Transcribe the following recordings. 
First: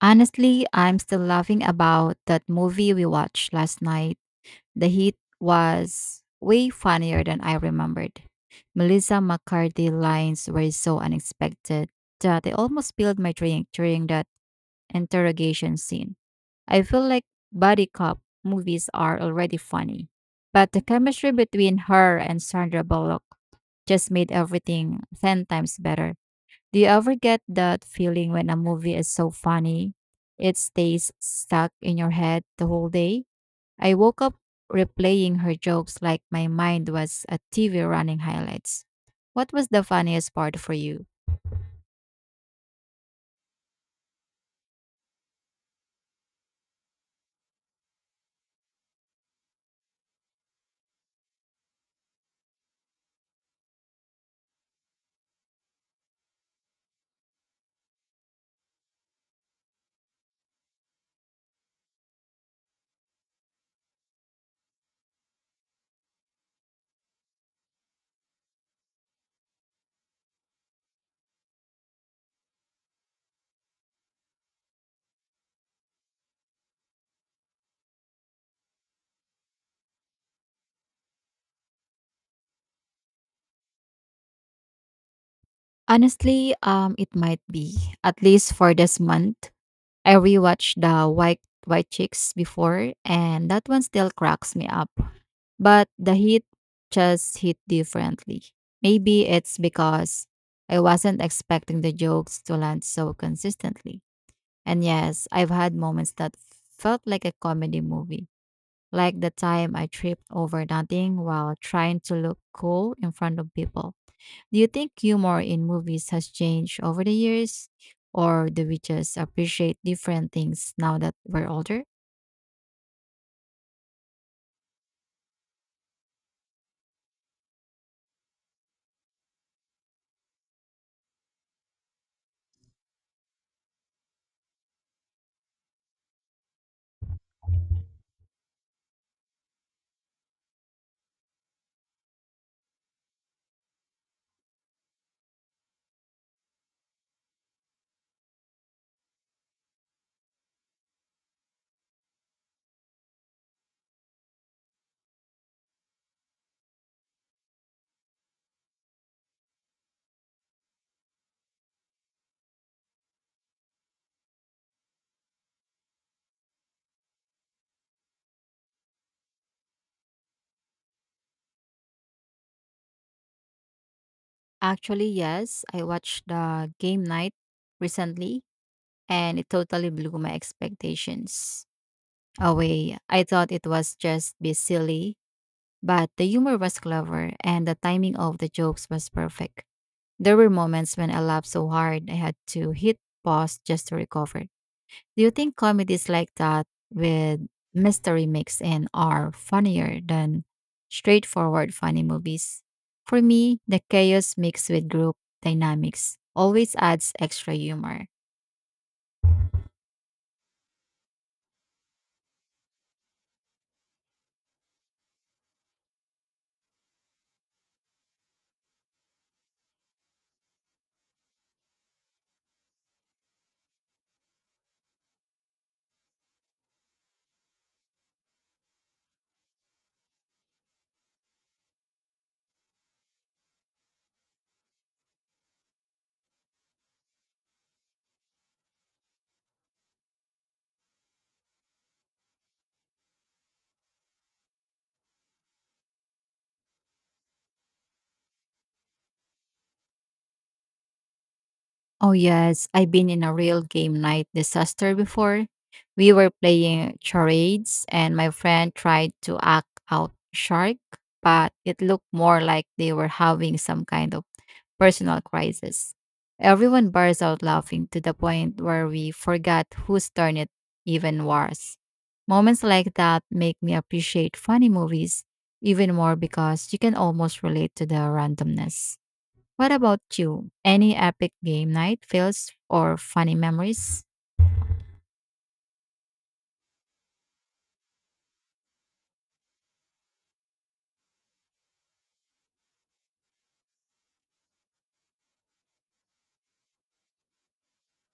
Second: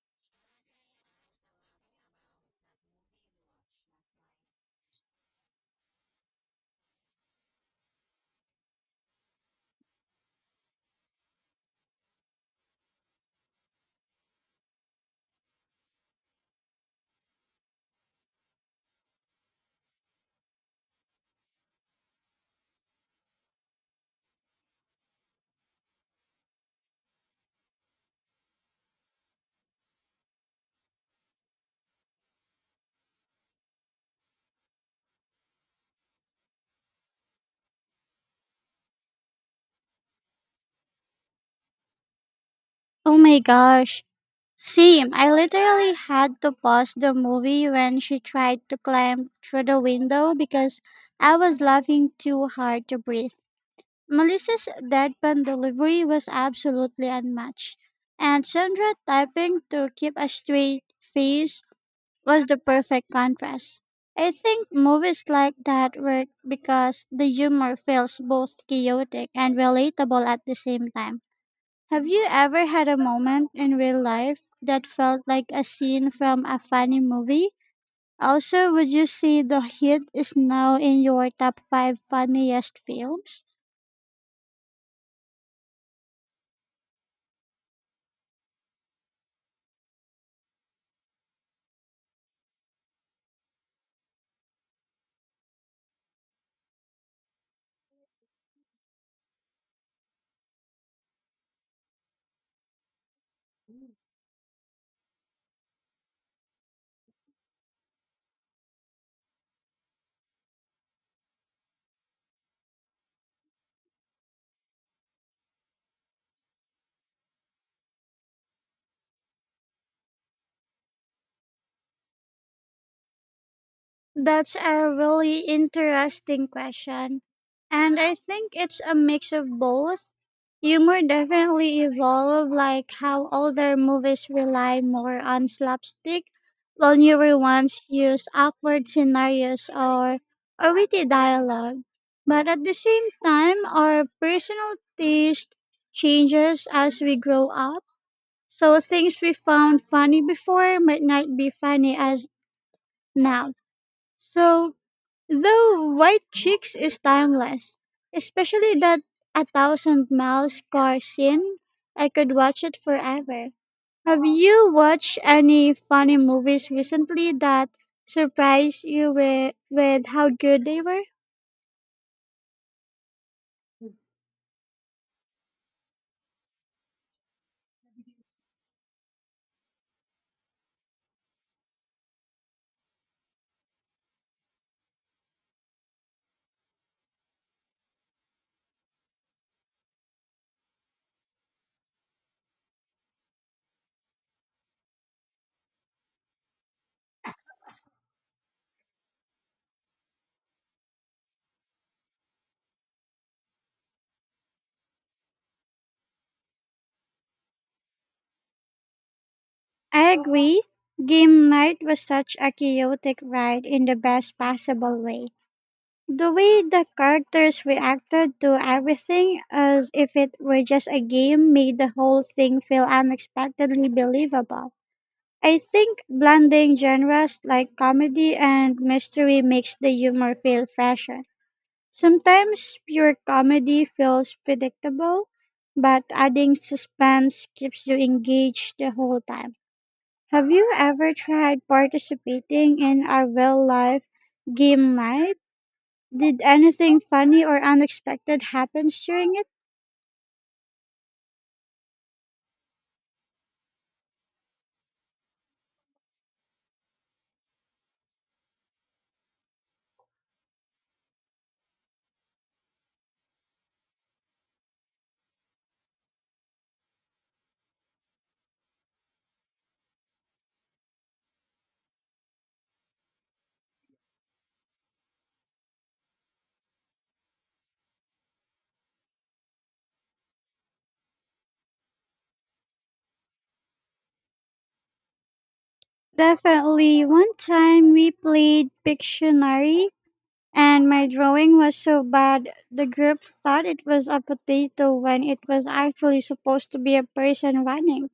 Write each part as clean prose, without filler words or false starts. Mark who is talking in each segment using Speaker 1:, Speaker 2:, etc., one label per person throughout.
Speaker 1: Honestly, I'm still laughing about that movie we watched last night. The heat was way funnier than I remembered. Melissa McCarthy's lines were so unexpected that I almost spilled my drink during that interrogation scene. I feel like body cop movies are already funny, but the chemistry between her and Sandra Bullock just made everything 10 times better. Do you ever get that feeling when a movie is so funny? It stays stuck in your head the whole day? I woke up replaying her jokes like my mind was a TV running highlights. What was the funniest part for you?
Speaker 2: Oh my gosh. Same. I literally had to pause the movie when she tried to climb through the window because I was laughing too hard to breathe. Melissa's deadpan delivery was absolutely unmatched, and Sandra typing to keep a straight face was the perfect contrast. I think movies like that work because the humor feels both chaotic and relatable at the same time. Have you ever had a moment in real life that felt like a scene from a funny movie? Also, would you say The Hit is now in your top 5 funniest films?
Speaker 1: Honestly, it might be, at least for this month. I rewatched the White Chicks before, and that one still cracks me up. But the heat just hit differently. Maybe it's because I wasn't expecting the jokes to land so consistently. And yes, I've had moments that felt like a comedy movie, like the time I tripped over nothing while trying to look cool in front of people. Do you think humor in movies has changed over the years? Or do we just appreciate different things now that we're older?
Speaker 2: That's a really interesting question. And I think it's a mix of both. Humor definitely evolved, like how older movies rely more on slapstick, while newer ones use awkward scenarios or witty dialogue. But at the same time, our personal taste changes as we grow up. So things we found funny before might not be funny as now. So though White Chicks is timeless, especially that A Thousand Miles car scene, I could watch it forever. Have you watched any funny movies recently that surprised you with how good they were?
Speaker 1: Actually, yes. I watched the game night recently and it totally blew my expectations away. I thought it was just be silly, but the humor was clever and the timing of the jokes was perfect. There were moments when I laughed so hard I had to hit pause just to recover. Do you think comedies like that with mystery mix in are funnier than straightforward funny movies? For me, the chaos mixed with group dynamics always adds extra humor.
Speaker 2: I agree. Game night was such a chaotic ride in the best possible way. The way the characters reacted to everything as if it were just a game made the whole thing feel unexpectedly believable. I think blending genres like comedy and mystery makes the humor feel fresher. Sometimes pure comedy feels predictable, but adding suspense keeps you engaged the whole time. Have you ever tried participating in a real life game night? Did anything funny or unexpected happen during it?
Speaker 1: Oh, yes. I've been in a real game night disaster before. We were playing charades, and my friend tried to act out shark, but it looked more like they were having some kind of personal crisis. Everyone burst out laughing to the point where we forgot whose turn it even was. Moments like that make me appreciate funny movies even more because you can almost relate to the randomness. What about you? Any epic game night fails or funny memories?
Speaker 2: Definitely. One time we played Pictionary and my drawing was so bad the group thought it was a potato when it was actually supposed to be a person running.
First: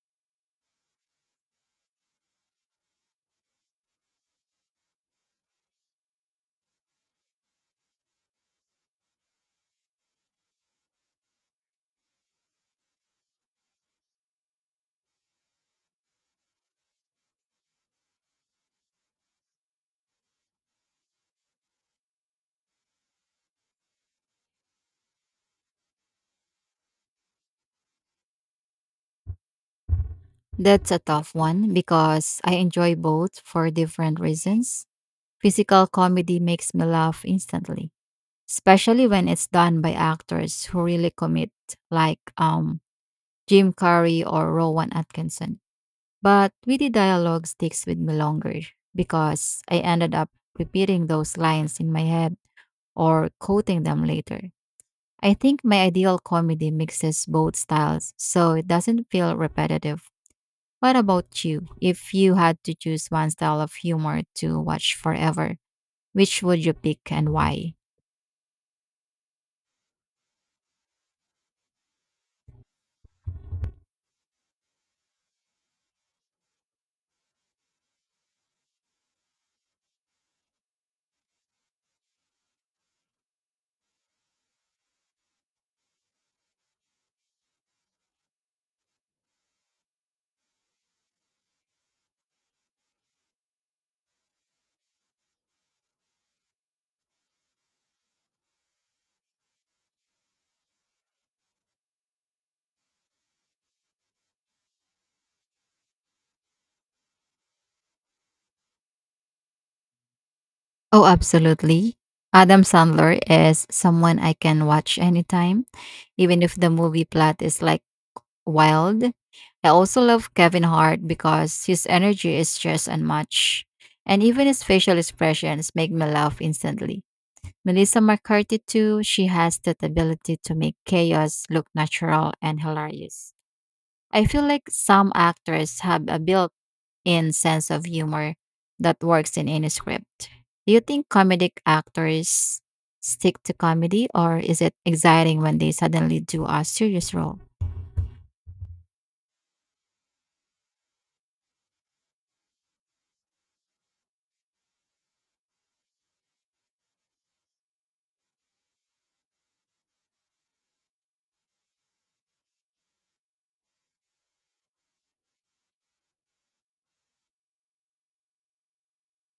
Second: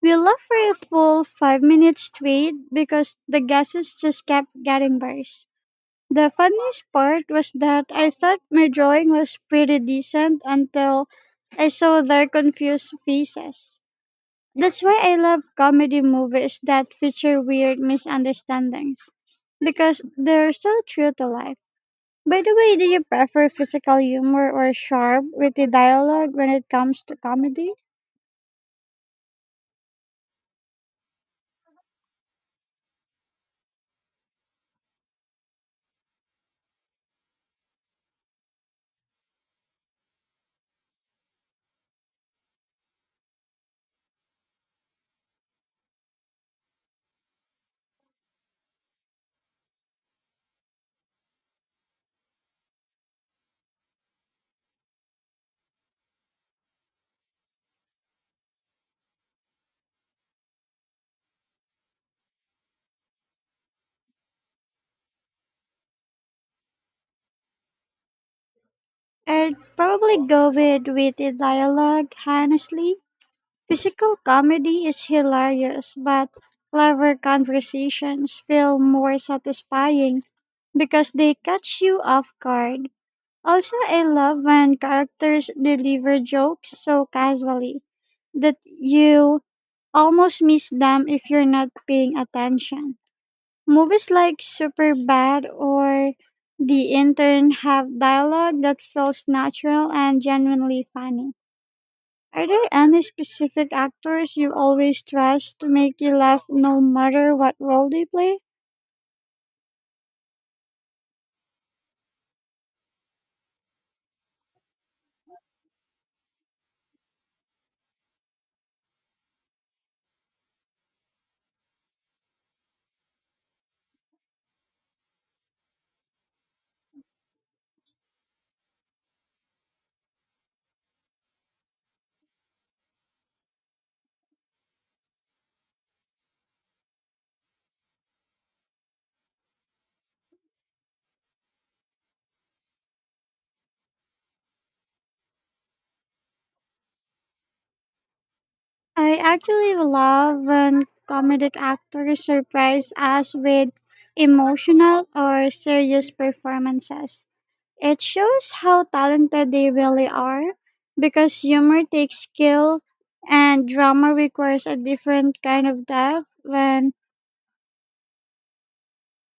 Speaker 2: We laughed for a full 5 minutes straight because the guesses just kept getting worse. The funniest part was that I thought my drawing was pretty decent until I saw their confused faces. That's why I love comedy movies that feature weird misunderstandings because they're so true to life. By the way, do you prefer physical humor or sharp, witty dialogue when it comes to comedy?
Speaker 1: That's a tough one because I enjoy both for different reasons. Physical comedy makes me laugh instantly, especially when it's done by actors who really commit, like Jim Carrey or Rowan Atkinson. But witty dialogue sticks with me longer because I ended up repeating those lines in my head or quoting them later. I think my ideal comedy mixes both styles, so it doesn't feel repetitive. What about you? If you had to choose one style of humor to watch forever, which would you pick and why?
Speaker 2: I'd probably go with witty dialogue, honestly. Physical comedy is hilarious, but clever conversations feel more satisfying because they catch you off guard. Also, I love when characters deliver jokes so casually that you almost miss them if you're not paying attention. Movies like Superbad or The Intern have dialogue that feels natural and genuinely funny. Are there any specific actors you always trust to make you laugh no matter what role they play?
Speaker 1: Oh, absolutely. Adam Sandler is someone I can watch anytime, even if the movie plot is like wild. I also love Kevin Hart because his energy is just unmatched, and even his facial expressions make me laugh instantly. Melissa McCarthy, too, she has that ability to make chaos look natural and hilarious. I feel like some actors have a built in sense of humor that works in any script. Do you think comedic actors stick to comedy, or is it exciting when they suddenly do a serious role?
Speaker 2: I actually love when comedic actors surprise us with emotional or serious performances. It shows how talented they really are because humor takes skill and drama requires a different kind of depth when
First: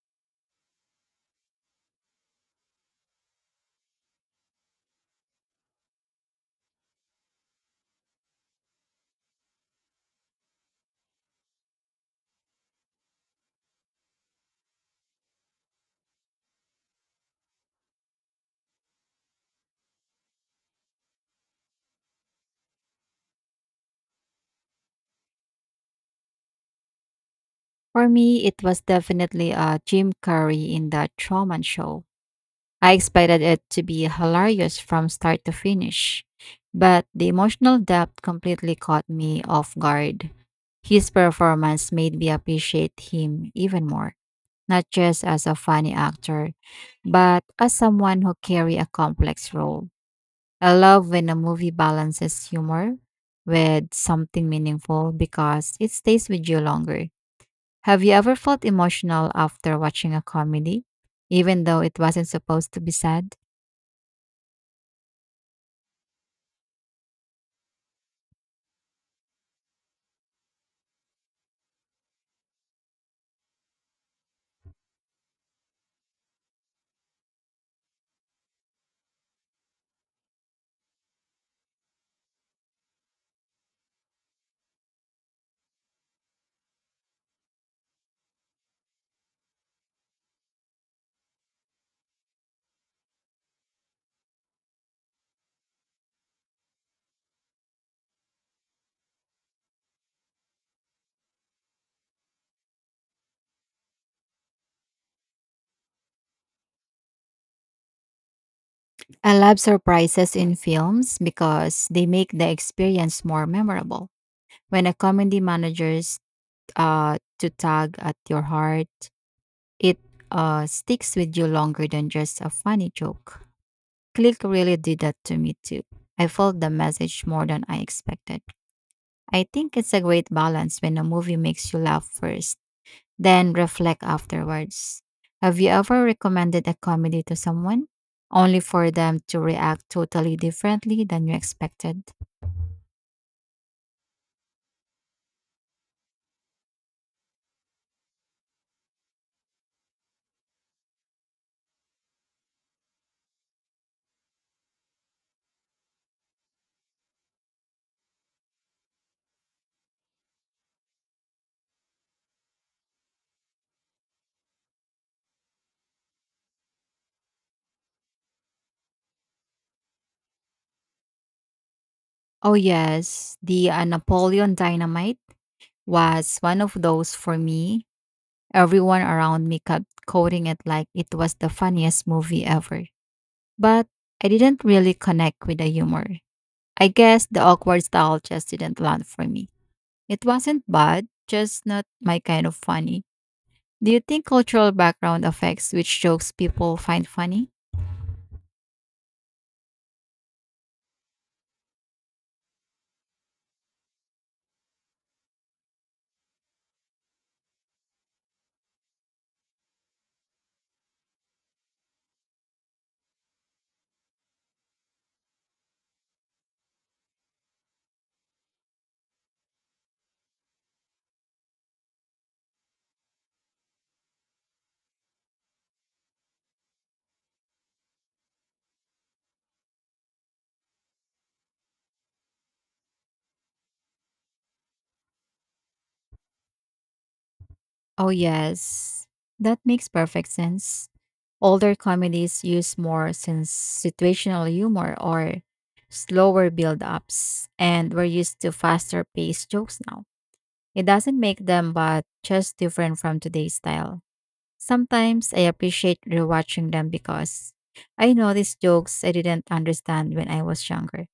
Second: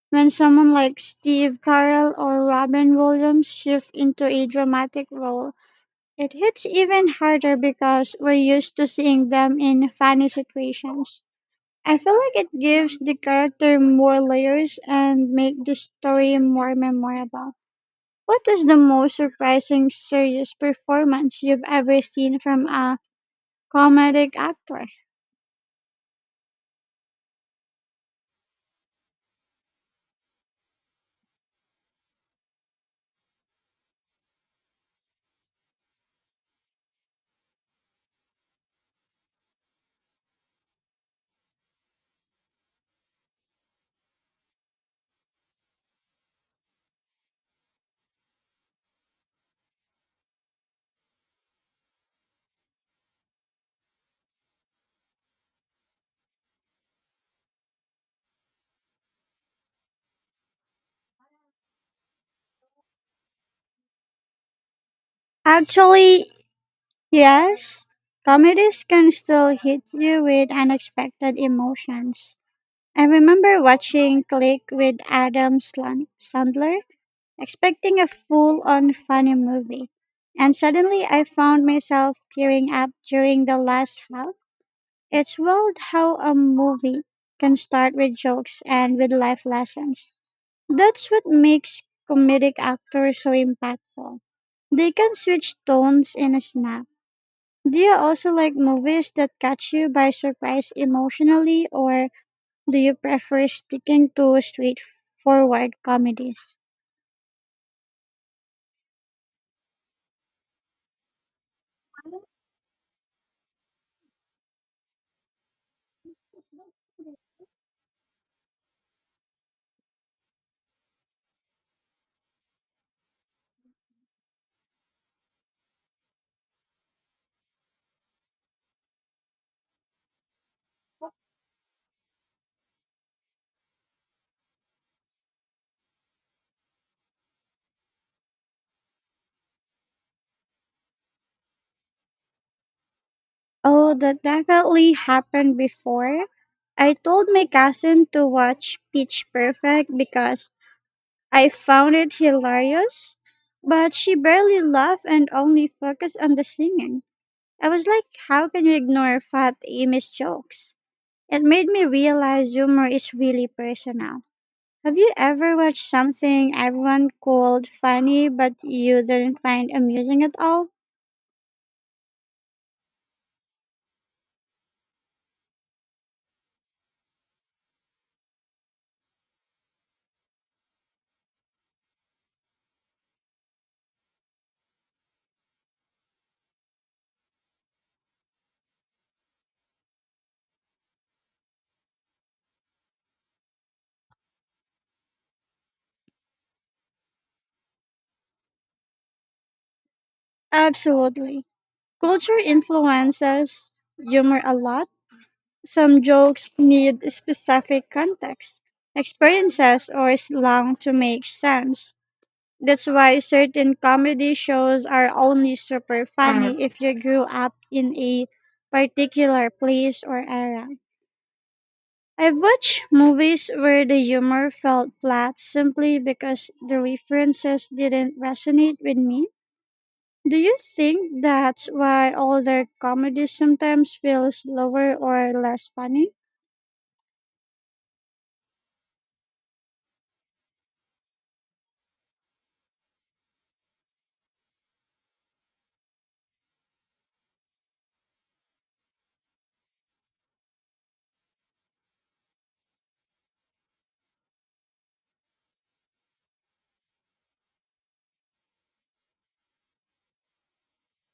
Speaker 2: when someone like Steve Carell or Robin Williams shift into a dramatic role. It hits even harder because we're used to seeing them in funny situations. I feel like it gives the character more layers and make the story more memorable. What was the most surprising serious performance you've ever seen from a comedic actor?
Speaker 1: For me, it was definitely a Jim Carrey in the Truman Show. I expected it to be hilarious from start to finish, but the emotional depth completely caught me off guard. His performance made me appreciate him even more, not just as a funny actor, but as someone who carry a complex role. I love when a movie balances humor with something meaningful because it stays with you longer. Have you ever felt emotional after watching a comedy, even though it wasn't supposed to be sad?
Speaker 2: Actually, yes. Comedies can still hit you with unexpected emotions. I remember watching Click with Sandler expecting a full on funny movie. And suddenly I found myself tearing up during the last half. It's wild how a movie can start with jokes and with life lessons. That's what makes comedic actors so impactful. They can switch tones in a snap. Do you also like movies that catch you by surprise emotionally, or do you prefer sticking to straightforward comedies?
Speaker 1: I love surprises in films because they make the experience more memorable. When a comedy manages to tug at your heart, it sticks with you longer than just a funny joke. Click really did that to me too. I felt the message more than I expected. I think it's a great balance when a movie makes you laugh first then reflect afterwards. Have you ever recommended a comedy to someone only for them to react totally differently than you expected?
Speaker 2: Oh, that definitely happened before. I told my cousin to watch Pitch Perfect because I found it hilarious, but she barely laughed and only focused on the singing. I was like, how can you ignore Fat Amy's jokes? It made me realize humor is really personal. Have you ever watched something everyone called funny but you didn't find amusing at all?
Speaker 1: Oh, yes, the Napoleon Dynamite was one of those for me. Everyone around me kept quoting it like it was the funniest movie ever. But I didn't really connect with the humor. I guess the awkward style just didn't land for me. It wasn't bad, just not my kind of funny. Do you think cultural background affects which jokes people find funny?
Speaker 2: Absolutely. Culture influences humor a lot. Some jokes need specific context, experiences, or slang to make sense. That's why certain comedy shows are only super funny if you grew up in a particular place or era. I've watched movies where the humor felt flat simply because the references didn't resonate with me. Do you think that's why older comedy sometimes feels slower or less funny?
Speaker 1: Oh, yes. That makes perfect sense. Older comedies use more since situational humor or slower build ups, and we're used to faster paced jokes now. It doesn't make them, but just different from today's style. Sometimes I appreciate rewatching them because I notice jokes I didn't understand when I was younger.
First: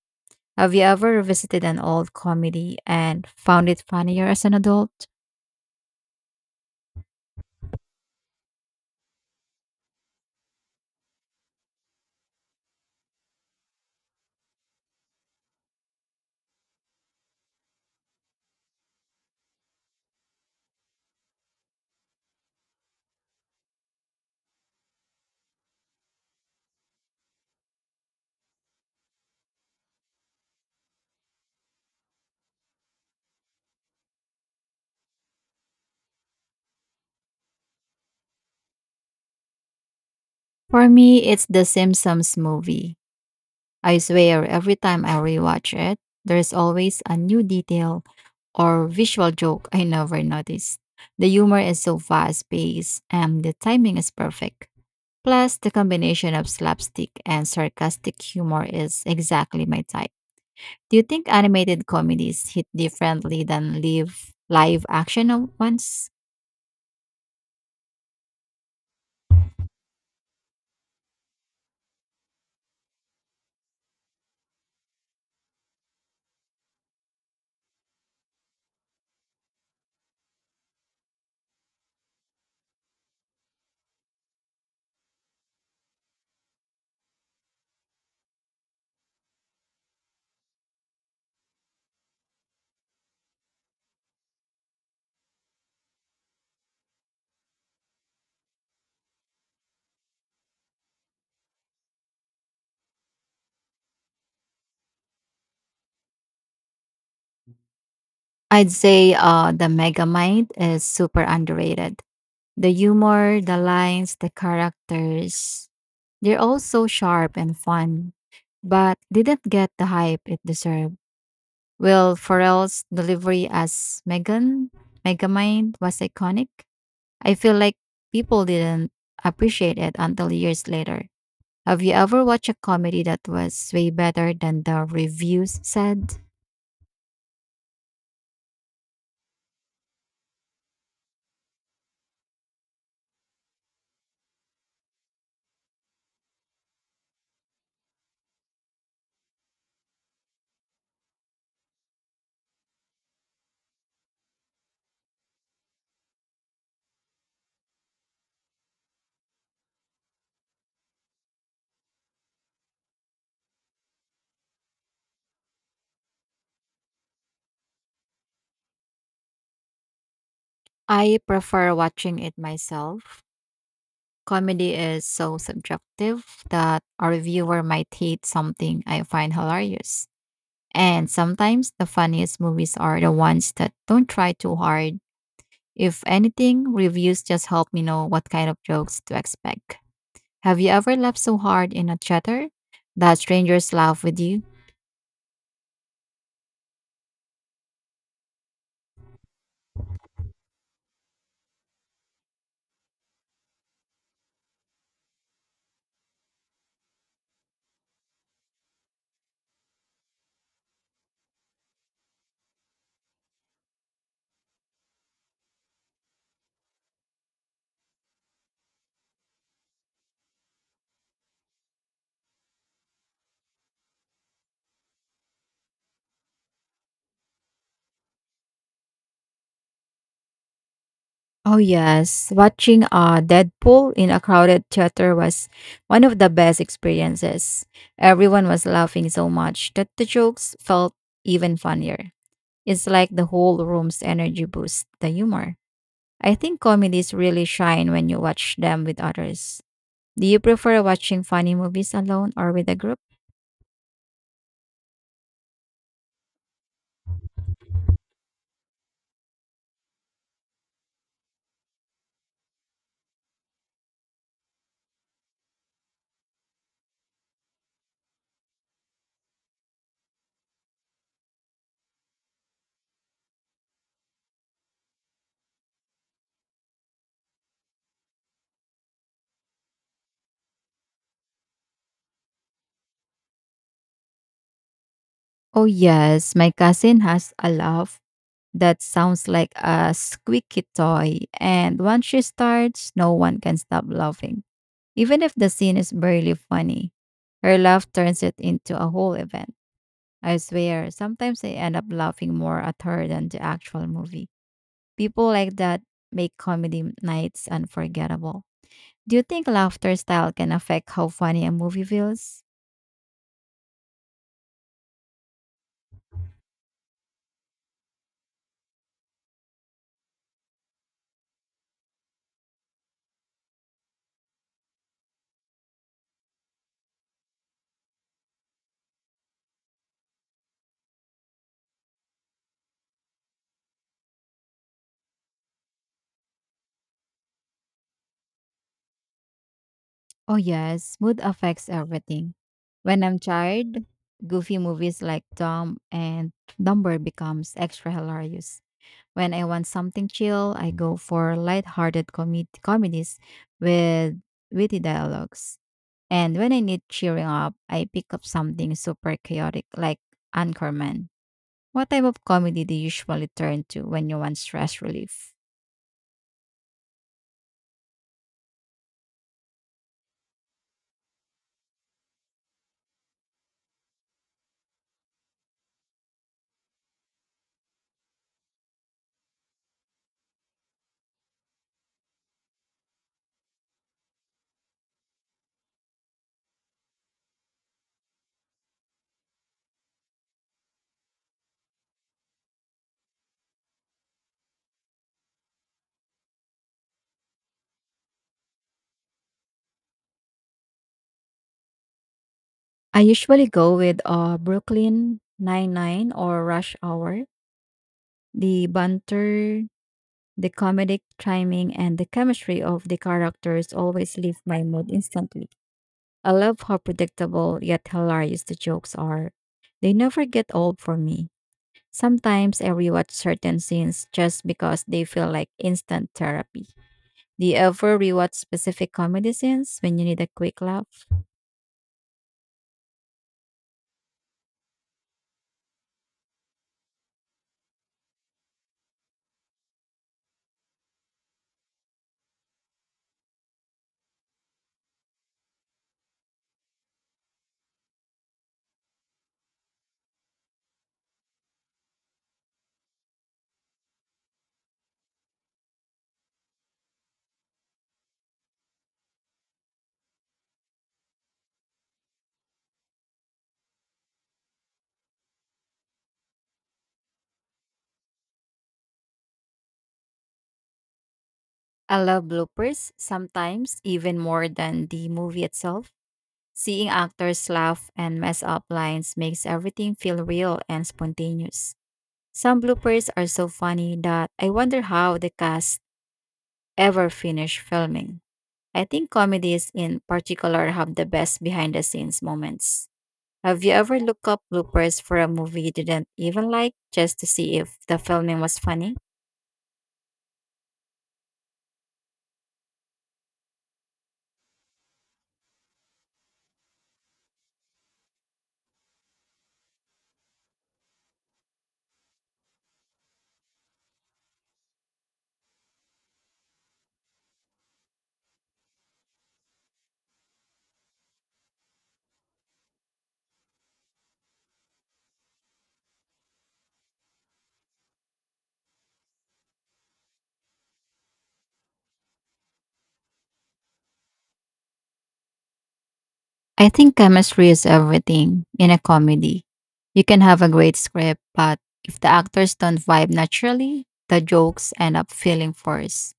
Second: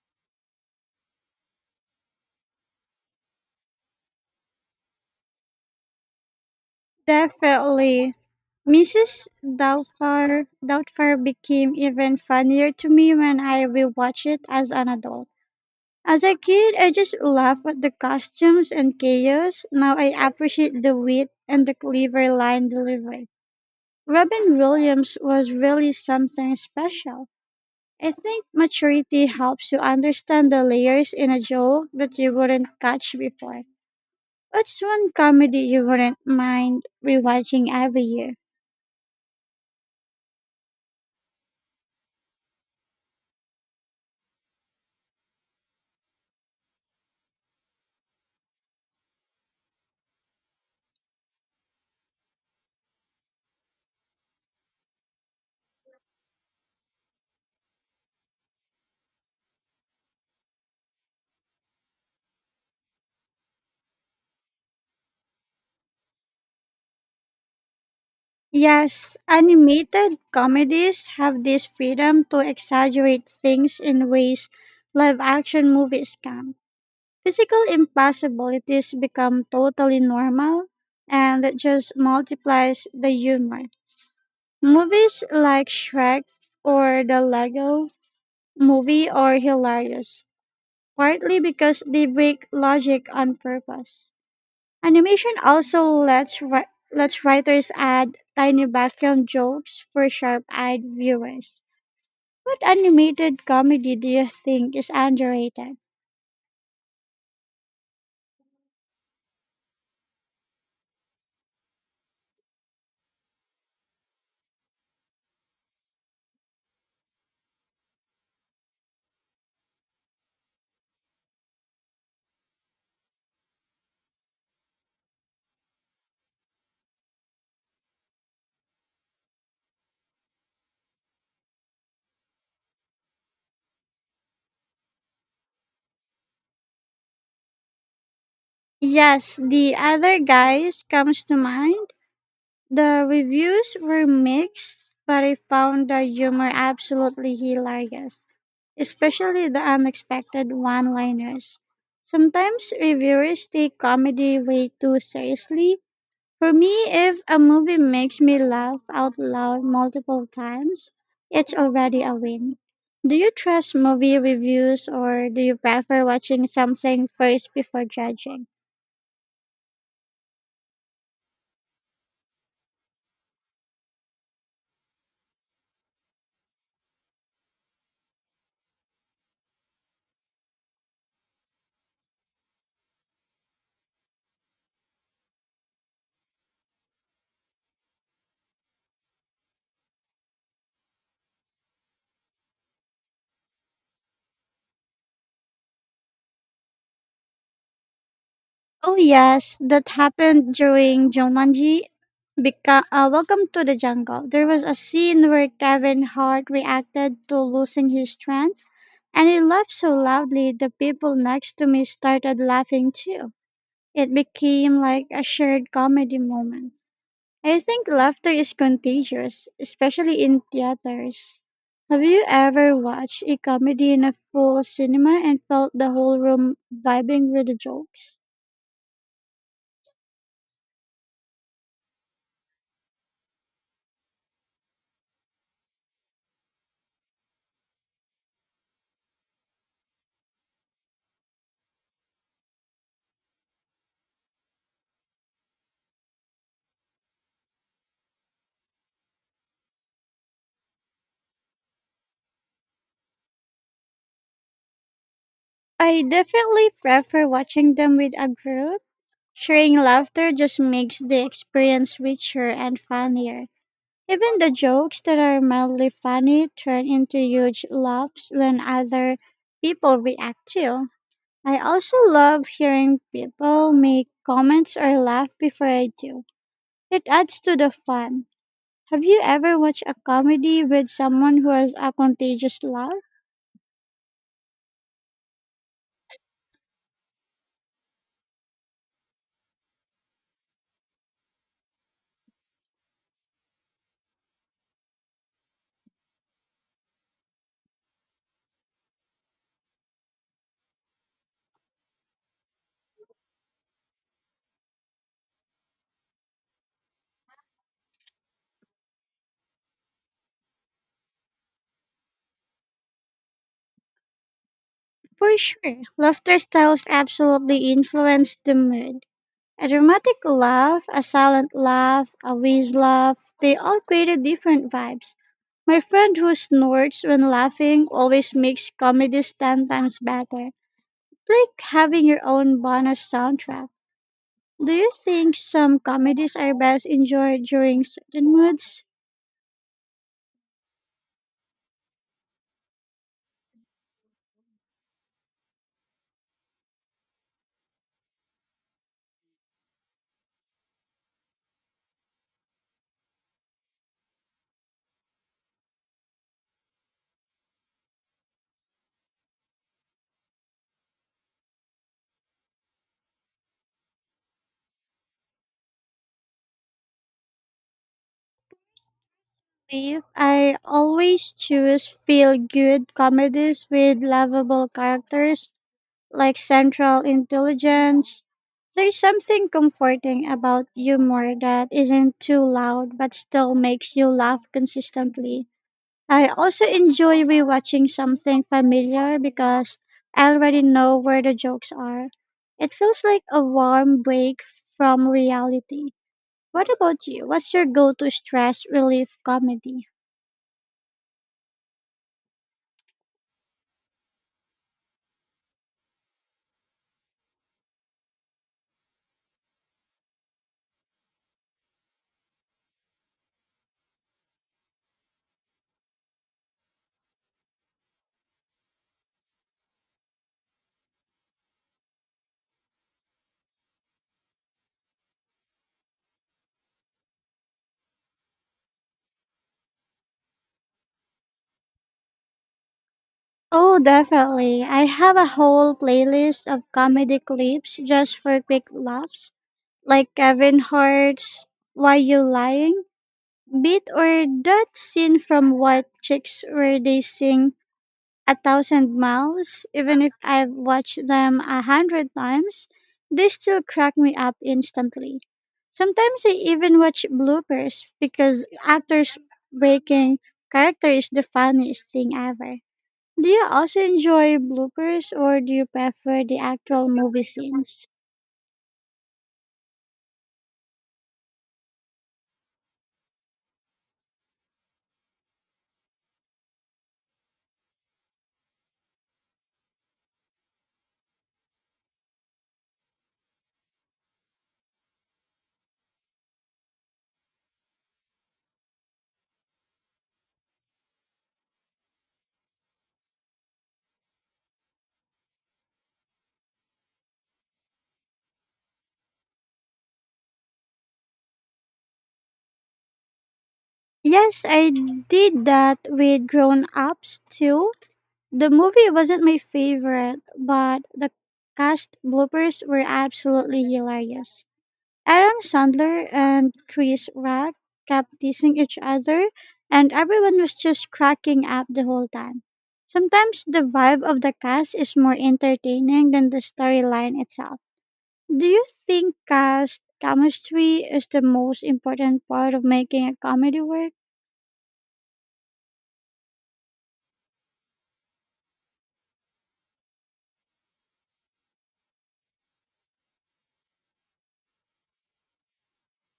Speaker 1: Have you ever revisited an old comedy and found it funnier as an adult?
Speaker 2: Definitely. Mrs. Doubtfire became even funnier to me when I rewatched it as an adult. As a kid, I just laughed at the costumes and chaos. Now I appreciate the wit and the clever line delivery. Robin Williams was really something special. I think maturity helps you understand the layers in a joke that you wouldn't catch before. What's one comedy you wouldn't mind rewatching every year?
Speaker 1: For me, it's The Simpsons movie. I swear, every time I rewatch it, there's always a new detail or visual joke I never noticed. The humor is so fast paced and the timing is perfect. Plus, the combination of slapstick and sarcastic humor is exactly my type. Do you think animated comedies hit differently than live action ones?
Speaker 2: Yes, animated comedies have this freedom to exaggerate things in ways live action movies can. Physical impossibilities become totally normal and it just multiplies the humor. Movies like Shrek or the Lego movie are hilarious, partly because they break logic on purpose. Animation also lets writers add tiny background jokes for sharp-eyed viewers. What animated comedy do you think is underrated?
Speaker 1: I'd say the Megamind is super underrated. The humor, the lines, the characters, they're all so sharp and fun, but didn't get the hype it deserved. Will Ferrell's delivery as Megamind, was iconic. I feel like people didn't appreciate it until years later. Have you ever watched a comedy that was way better than the reviews said?
Speaker 2: Yes, The Other Guys comes to mind. The reviews were mixed, but I found the humor absolutely hilarious, especially the unexpected one-liners. Sometimes reviewers take comedy way too seriously. For me, if a movie makes me laugh out loud multiple times, it's already a win. Do you trust movie reviews or do you prefer watching something first before judging?
Speaker 1: I prefer watching it myself. Comedy is so subjective that a reviewer might hate something I find hilarious. And sometimes the funniest movies are the ones that don't try too hard. If anything, reviews just help me know what kind of jokes to expect. Have you ever laughed so hard in a theater that strangers laugh with you?
Speaker 2: Oh, yes, that happened during Jumanji. Welcome to the Jungle. There was a scene where Kevin Hart reacted to losing his strength, and he laughed so loudly the people next to me started laughing too. It became like a shared comedy moment. I think laughter is contagious, especially in theaters. Have you ever watched a comedy in a full cinema and felt the whole room vibing with the jokes?
Speaker 1: Oh, yes. Watching Deadpool in a crowded theater was one of the best experiences. Everyone was laughing so much that the jokes felt even funnier. It's like the whole room's energy boost, the humor. I think comedies really shine when you watch them with others. Do you prefer watching funny movies alone or with a group?
Speaker 2: I definitely prefer watching them with a group. Sharing laughter just makes the experience richer and funnier. Even the jokes that are mildly funny turn into huge laughs when other people react too. I also love hearing people make comments or laugh before I do. It adds to the fun. Have you ever watched a comedy with someone who has a contagious laugh?
Speaker 1: Oh, yes, my cousin has a laugh that sounds like a squeaky toy, and once she starts, no one can stop laughing, even if the scene is barely funny. Her laugh turns it into a whole event. I swear, sometimes I end up laughing more at her than the actual movie. People like that make comedy nights unforgettable. Do you think laughter style can affect how funny a movie feels?
Speaker 2: For sure. Laughter styles absolutely influence the mood. A dramatic laugh, a silent laugh, a wheeze laugh, they all created different vibes. My friend who snorts when laughing always makes comedies 10 times better. It's like having your own bonus soundtrack. Do you think some comedies are best enjoyed during certain moods?
Speaker 1: Oh, yes, mood affects everything. When I'm tired, goofy movies like Dumb and Dumber becomes extra hilarious. When I want something chill, I go for lighthearted comedies with witty dialogues. And when I need cheering up, I pick up something super chaotic like Anchorman. What type of comedy do you usually turn to when you want stress relief?
Speaker 2: If I always choose feel good comedies with lovable characters like Central Intelligence. There's something comforting about humor that isn't too loud but still makes you laugh consistently. I also enjoy rewatching something familiar because I already know where the jokes are. It feels like a warm break from reality. What about you? What's your go to stress relief comedy?
Speaker 1: I usually go with Brooklyn Nine-Nine or Rush Hour. The banter, the comedic timing, and the chemistry of the characters always lift my mood instantly. I love how predictable yet hilarious the jokes are. They never get old for me. Sometimes I rewatch certain scenes just because they feel like instant therapy. Do you ever rewatch specific comedy scenes when you need a quick laugh?
Speaker 2: Oh, definitely. I have a whole playlist of comedy clips just for quick laughs, like Kevin Hart's Why You Lying beat or that scene from White Chicks where they sing a thousand miles, even if I've watched them 100 times, they still crack me up instantly. Sometimes I even watch bloopers because actors breaking character is the funniest thing ever. Do you also enjoy bloopers or do you prefer the actual movie scenes?
Speaker 1: I love bloopers, sometimes even more than the movie itself. Seeing actors laugh and mess up lines makes everything feel real and spontaneous. Some bloopers are so funny that I wonder how the cast ever finished filming. I think comedies in particular have the best behind the scenes moments. Have you ever looked up bloopers for a movie you didn't even like just to see if the filming was funny?
Speaker 2: Yes, I did that with grown ups too. The movie wasn't my favorite, but the cast bloopers were absolutely hilarious. Adam Sandler and Chris Rock kept teasing each other, and everyone was just cracking up the whole time. Sometimes the vibe of the cast is more entertaining than the storyline itself. Do you think cast chemistry is the most important part of making a comedy work?
Speaker 1: I think chemistry is everything in a comedy. You can have a great script, but if the actors don't vibe naturally, the jokes end up feeling forced.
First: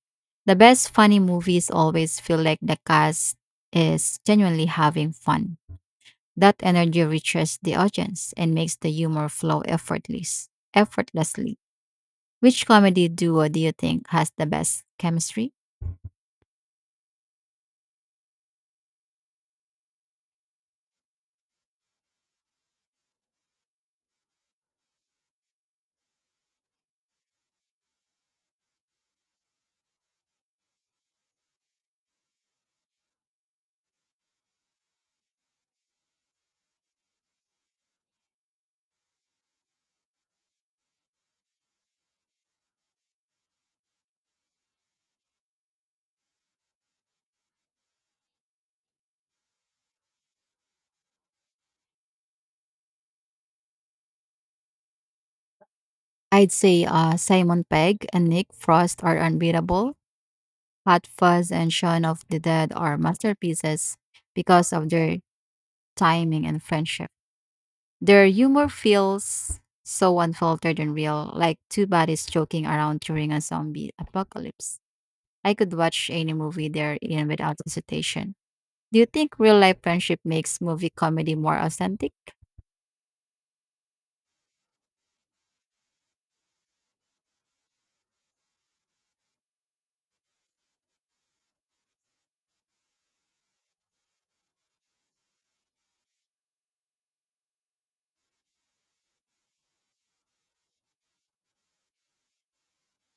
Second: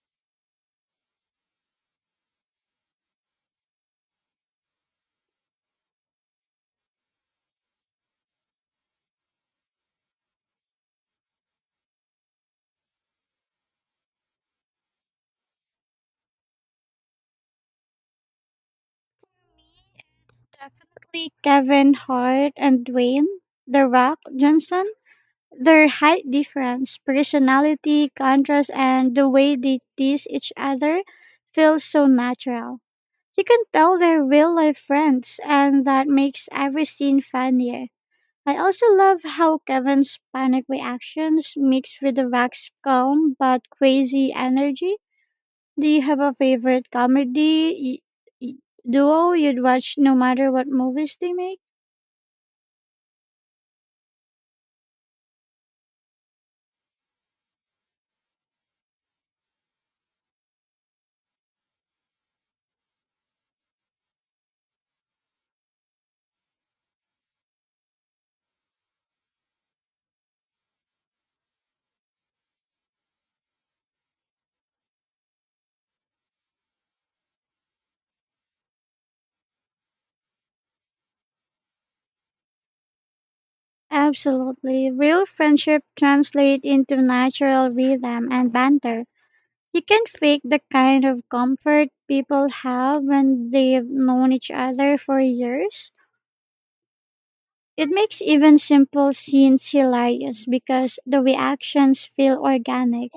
Speaker 1: The best funny movies always feel like the cast is genuinely having fun. That energy reaches the audience and makes the humor flow effortlessly. Which comedy duo do you think has the best chemistry?
Speaker 2: Definitely Kevin Hart and Dwayne The Rock Johnson. Their height difference, personality, contrast, and the way they tease each other feels so natural. You can tell they're real life friends, and that makes every scene funnier. I also love how Kevin's panic reactions mix with the Rex's calm but crazy energy. Do you have a favorite comedy y- y- duo you'd watch no matter what movies they make?
Speaker 1: I'd say Simon Pegg and Nick Frost are unbeatable. Hot Fuzz and Shaun of the Dead are masterpieces because of their timing and friendship. Their humor feels so unfiltered and real, like two buddies joking around during a zombie apocalypse. I could watch any movie they're in without hesitation. Do you think real life friendship makes movie comedy more authentic?
Speaker 2: Absolutely. Real friendship translate into natural rhythm and banter. You can't fake the kind of comfort people have when they've known each other for years. It makes even simple scenes hilarious because the reactions feel organic.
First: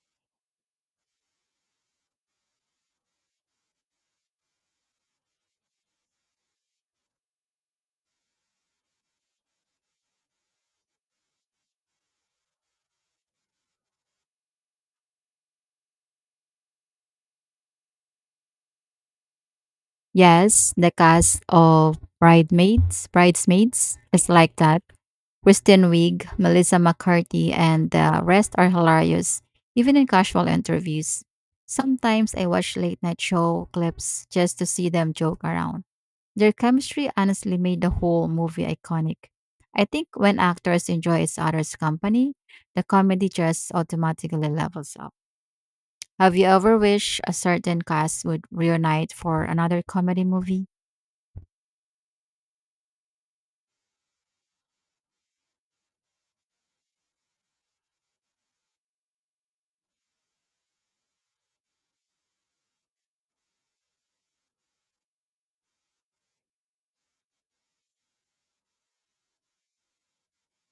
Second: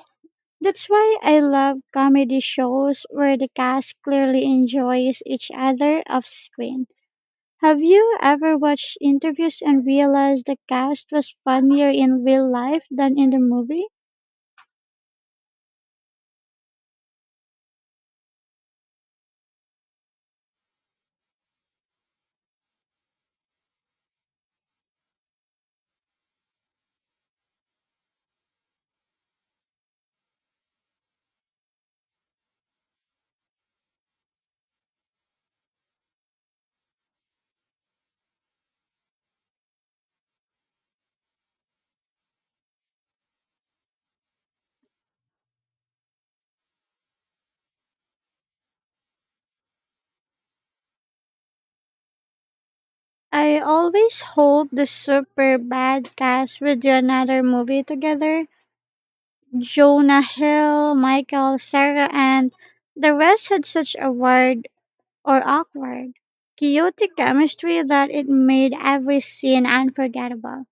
Speaker 2: That's why I love comedy shows where the cast clearly enjoys each other off screen. Have you ever watched interviews and realized the cast was funnier in real life than in the movie?
Speaker 1: Yes, the cast of Bridesmaids is like that. Kristen Wiig, Melissa McCarthy, and the rest are hilarious, even in casual interviews. Sometimes I watch late night show clips just to see them joke around. Their chemistry honestly made the whole movie iconic. I think when actors enjoy each other's company, the comedy just automatically levels up. Have you ever wished a certain cast would reunite for another comedy movie?
Speaker 2: I always hope the super bad cast will do another movie together. Jonah Hill, Michael, Sarah, and the rest had such a weird or awkward, chaotic chemistry that it made every scene unforgettable.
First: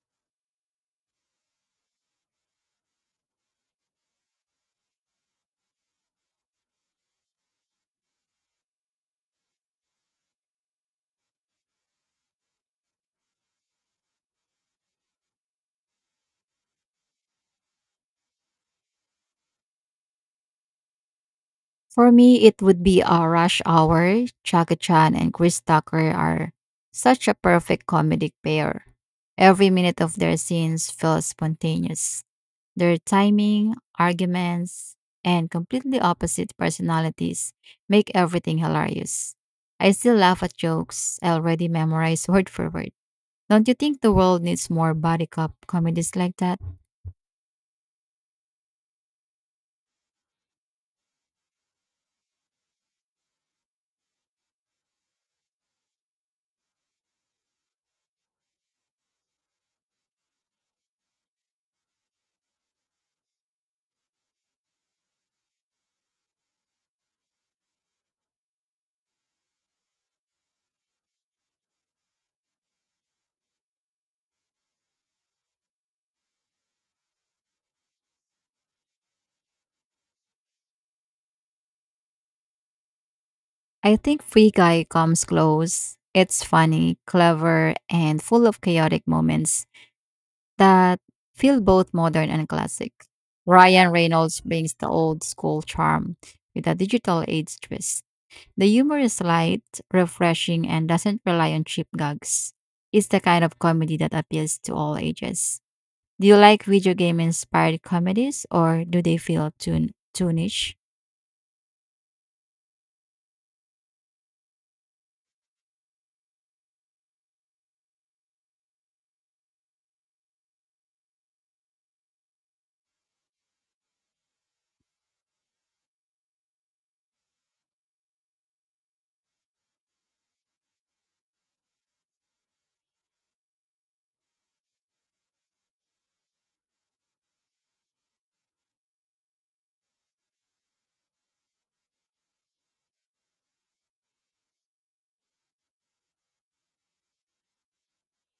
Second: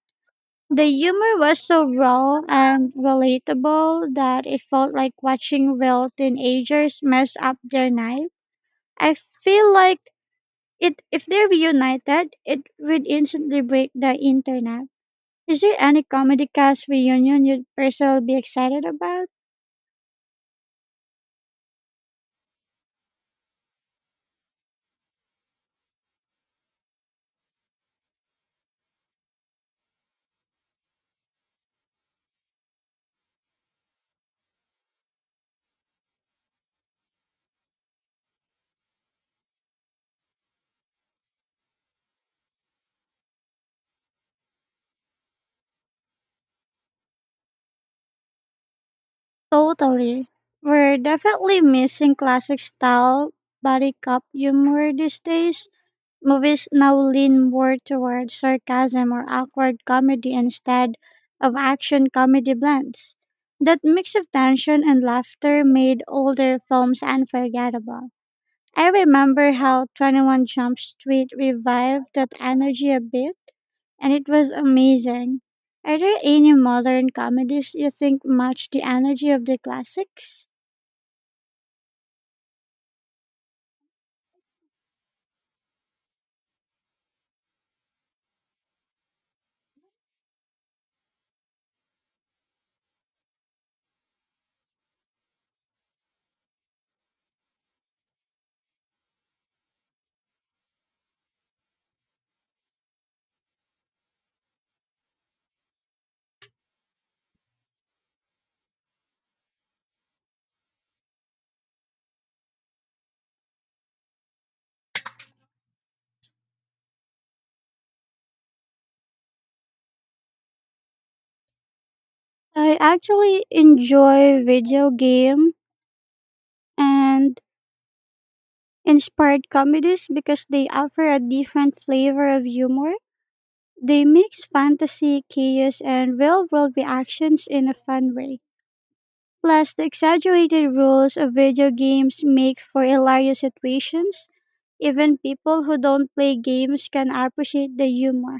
Speaker 2: The humor was so raw and relatable that it felt like watching real teenagers mess up their night. I feel like it if they reunited, it would instantly break the internet. Is there any comedy cast reunion you'd personally be excited about?
Speaker 1: For me, it would be a rush hour. Jackie Chan and Chris Tucker are such a perfect comedic pair. Every minute of their scenes feels spontaneous. Their timing, arguments, and completely opposite personalities make everything hilarious. I still laugh at jokes I already memorized word for word. Don't you think the world needs more body cop comedies like that?
Speaker 2: Totally. We're definitely missing classic style body cop humor these days. Movies now lean more toward sarcasm or awkward comedy instead of action comedy blends. That mix of tension and laughter made older films unforgettable. I remember how 21 Jump Street revived that energy a bit, and it was amazing. Are there any modern comedies you think match the energy of the classics?
Speaker 1: I think Free Guy comes close. It's funny, clever, and full of chaotic moments that feel both modern and classic. Ryan Reynolds brings the old school charm with a digital age twist. The humor is light, refreshing, and doesn't rely on cheap gags. It's the kind of comedy that appeals to all ages. Do you like video game inspired comedies or do they feel too niche?
Speaker 2: I actually enjoy video game and Inspired comedies because they offer a different flavor of humor. They mix fantasy, chaos, and real world reactions in a fun way. Plus, the exaggerated rules of video games make for hilarious situations. Even people who don't play games can appreciate the humor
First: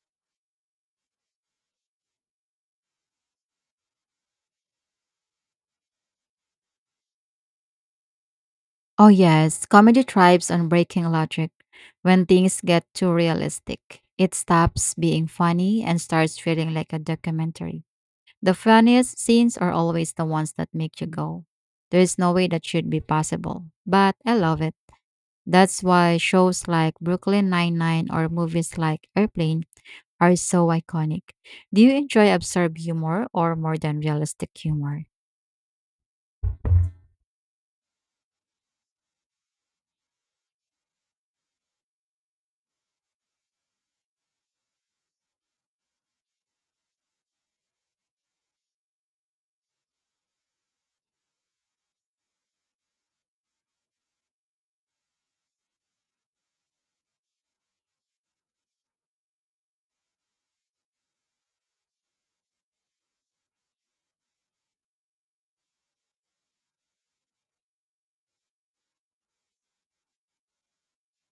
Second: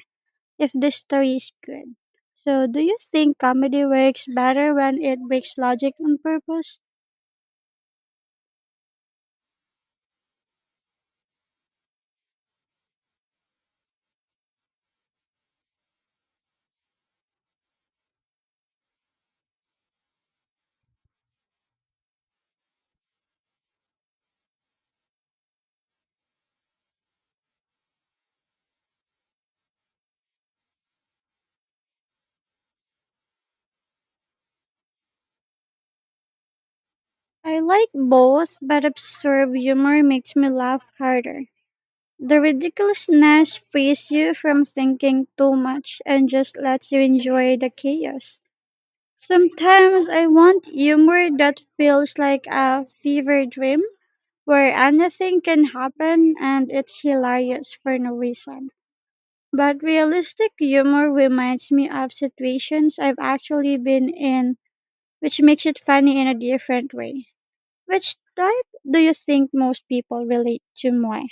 Speaker 2: if the story is good. So, do you think comedy works better when it breaks logic on purpose?
Speaker 1: Oh, yes, comedy thrives on breaking logic. When things get too realistic, it stops being funny and starts feeling like a documentary. The funniest scenes are always the ones that make you go, "There is no way that should be possible, but I love it." That's why shows like Brooklyn Nine-Nine or movies like Airplane are so iconic. Do you enjoy absurd humor or more than realistic humor?
Speaker 2: I like both, but absurd humor makes me laugh harder. The ridiculousness frees you from thinking too much and just lets you enjoy the chaos. Sometimes I want humor that feels like a fever dream where anything can happen and it's hilarious for no reason. But realistic humor reminds me of situations I've actually been in, which makes it funny in a different way. Which type do you think most people relate to more?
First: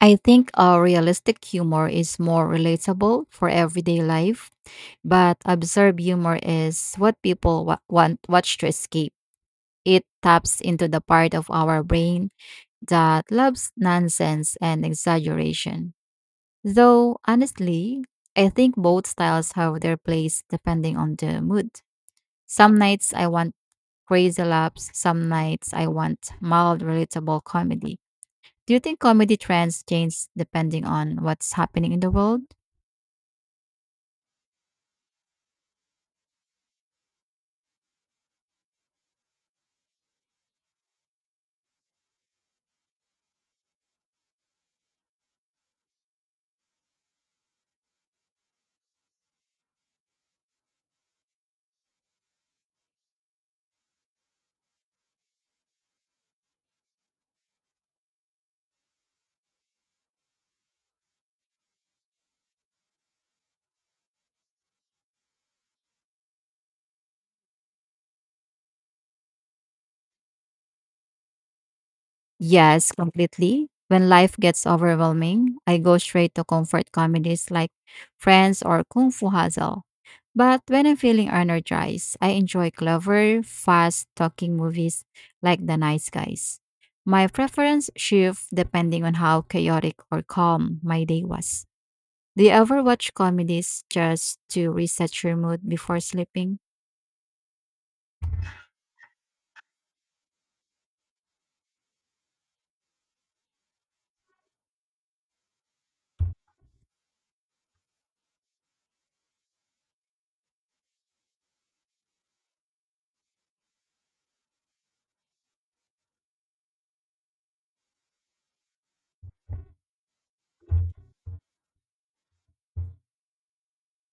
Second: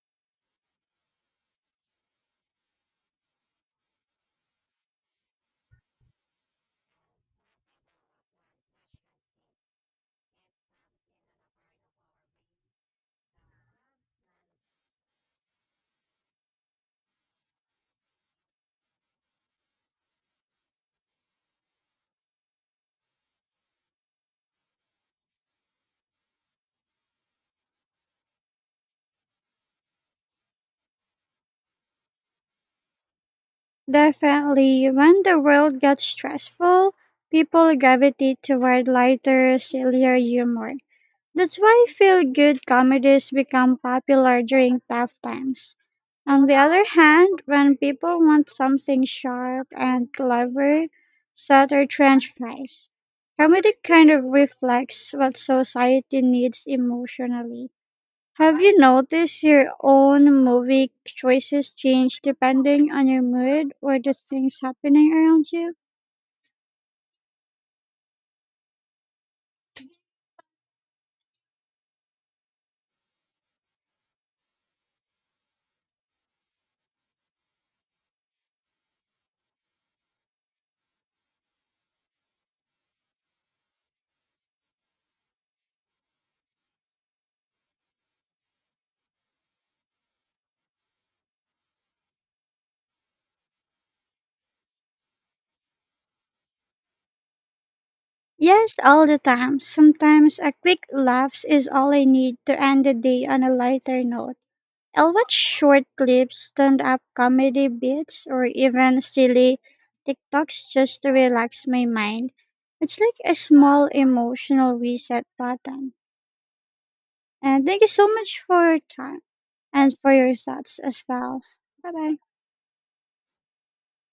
Speaker 1: I think realistic humor is more relatable for everyday life, but absurd humor is what people want watch to escape. It taps into the part of our brain that loves nonsense and exaggeration. Though honestly, I think both styles have their place depending on the mood. Some nights I want crazy laughs, some nights I want mild relatable comedy. Do you think comedy trends change depending on what's happening in the world?
Speaker 2: Definitely, when the world gets stressful, people gravitate toward lighter, sillier humor. That's why feel good comedies become popular during tough times. On the other hand, when people want something sharp and clever, satire transfers. Comedy kind of reflects what society needs emotionally. Have you noticed your own movie choices change depending on your mood or the things happening around you?
Speaker 1: Yes, completely. When life gets overwhelming, I go straight to comfort comedies like Friends or Kung Fu Hustle. But when I'm feeling energized, I enjoy clever, fast talking movies like The Nice Guys. My preference shifts depending on how chaotic or calm my day was. Do you ever watch comedies just to reset your mood before sleeping?
Speaker 2: Yes, all the time. Sometimes a quick laugh is all I need to end the day on a lighter note. I'll watch short clips, stand up comedy bits, or even silly TikToks just to relax my mind. It's like a small emotional reset button. And thank you so much for your time and for your thoughts as well. Bye bye.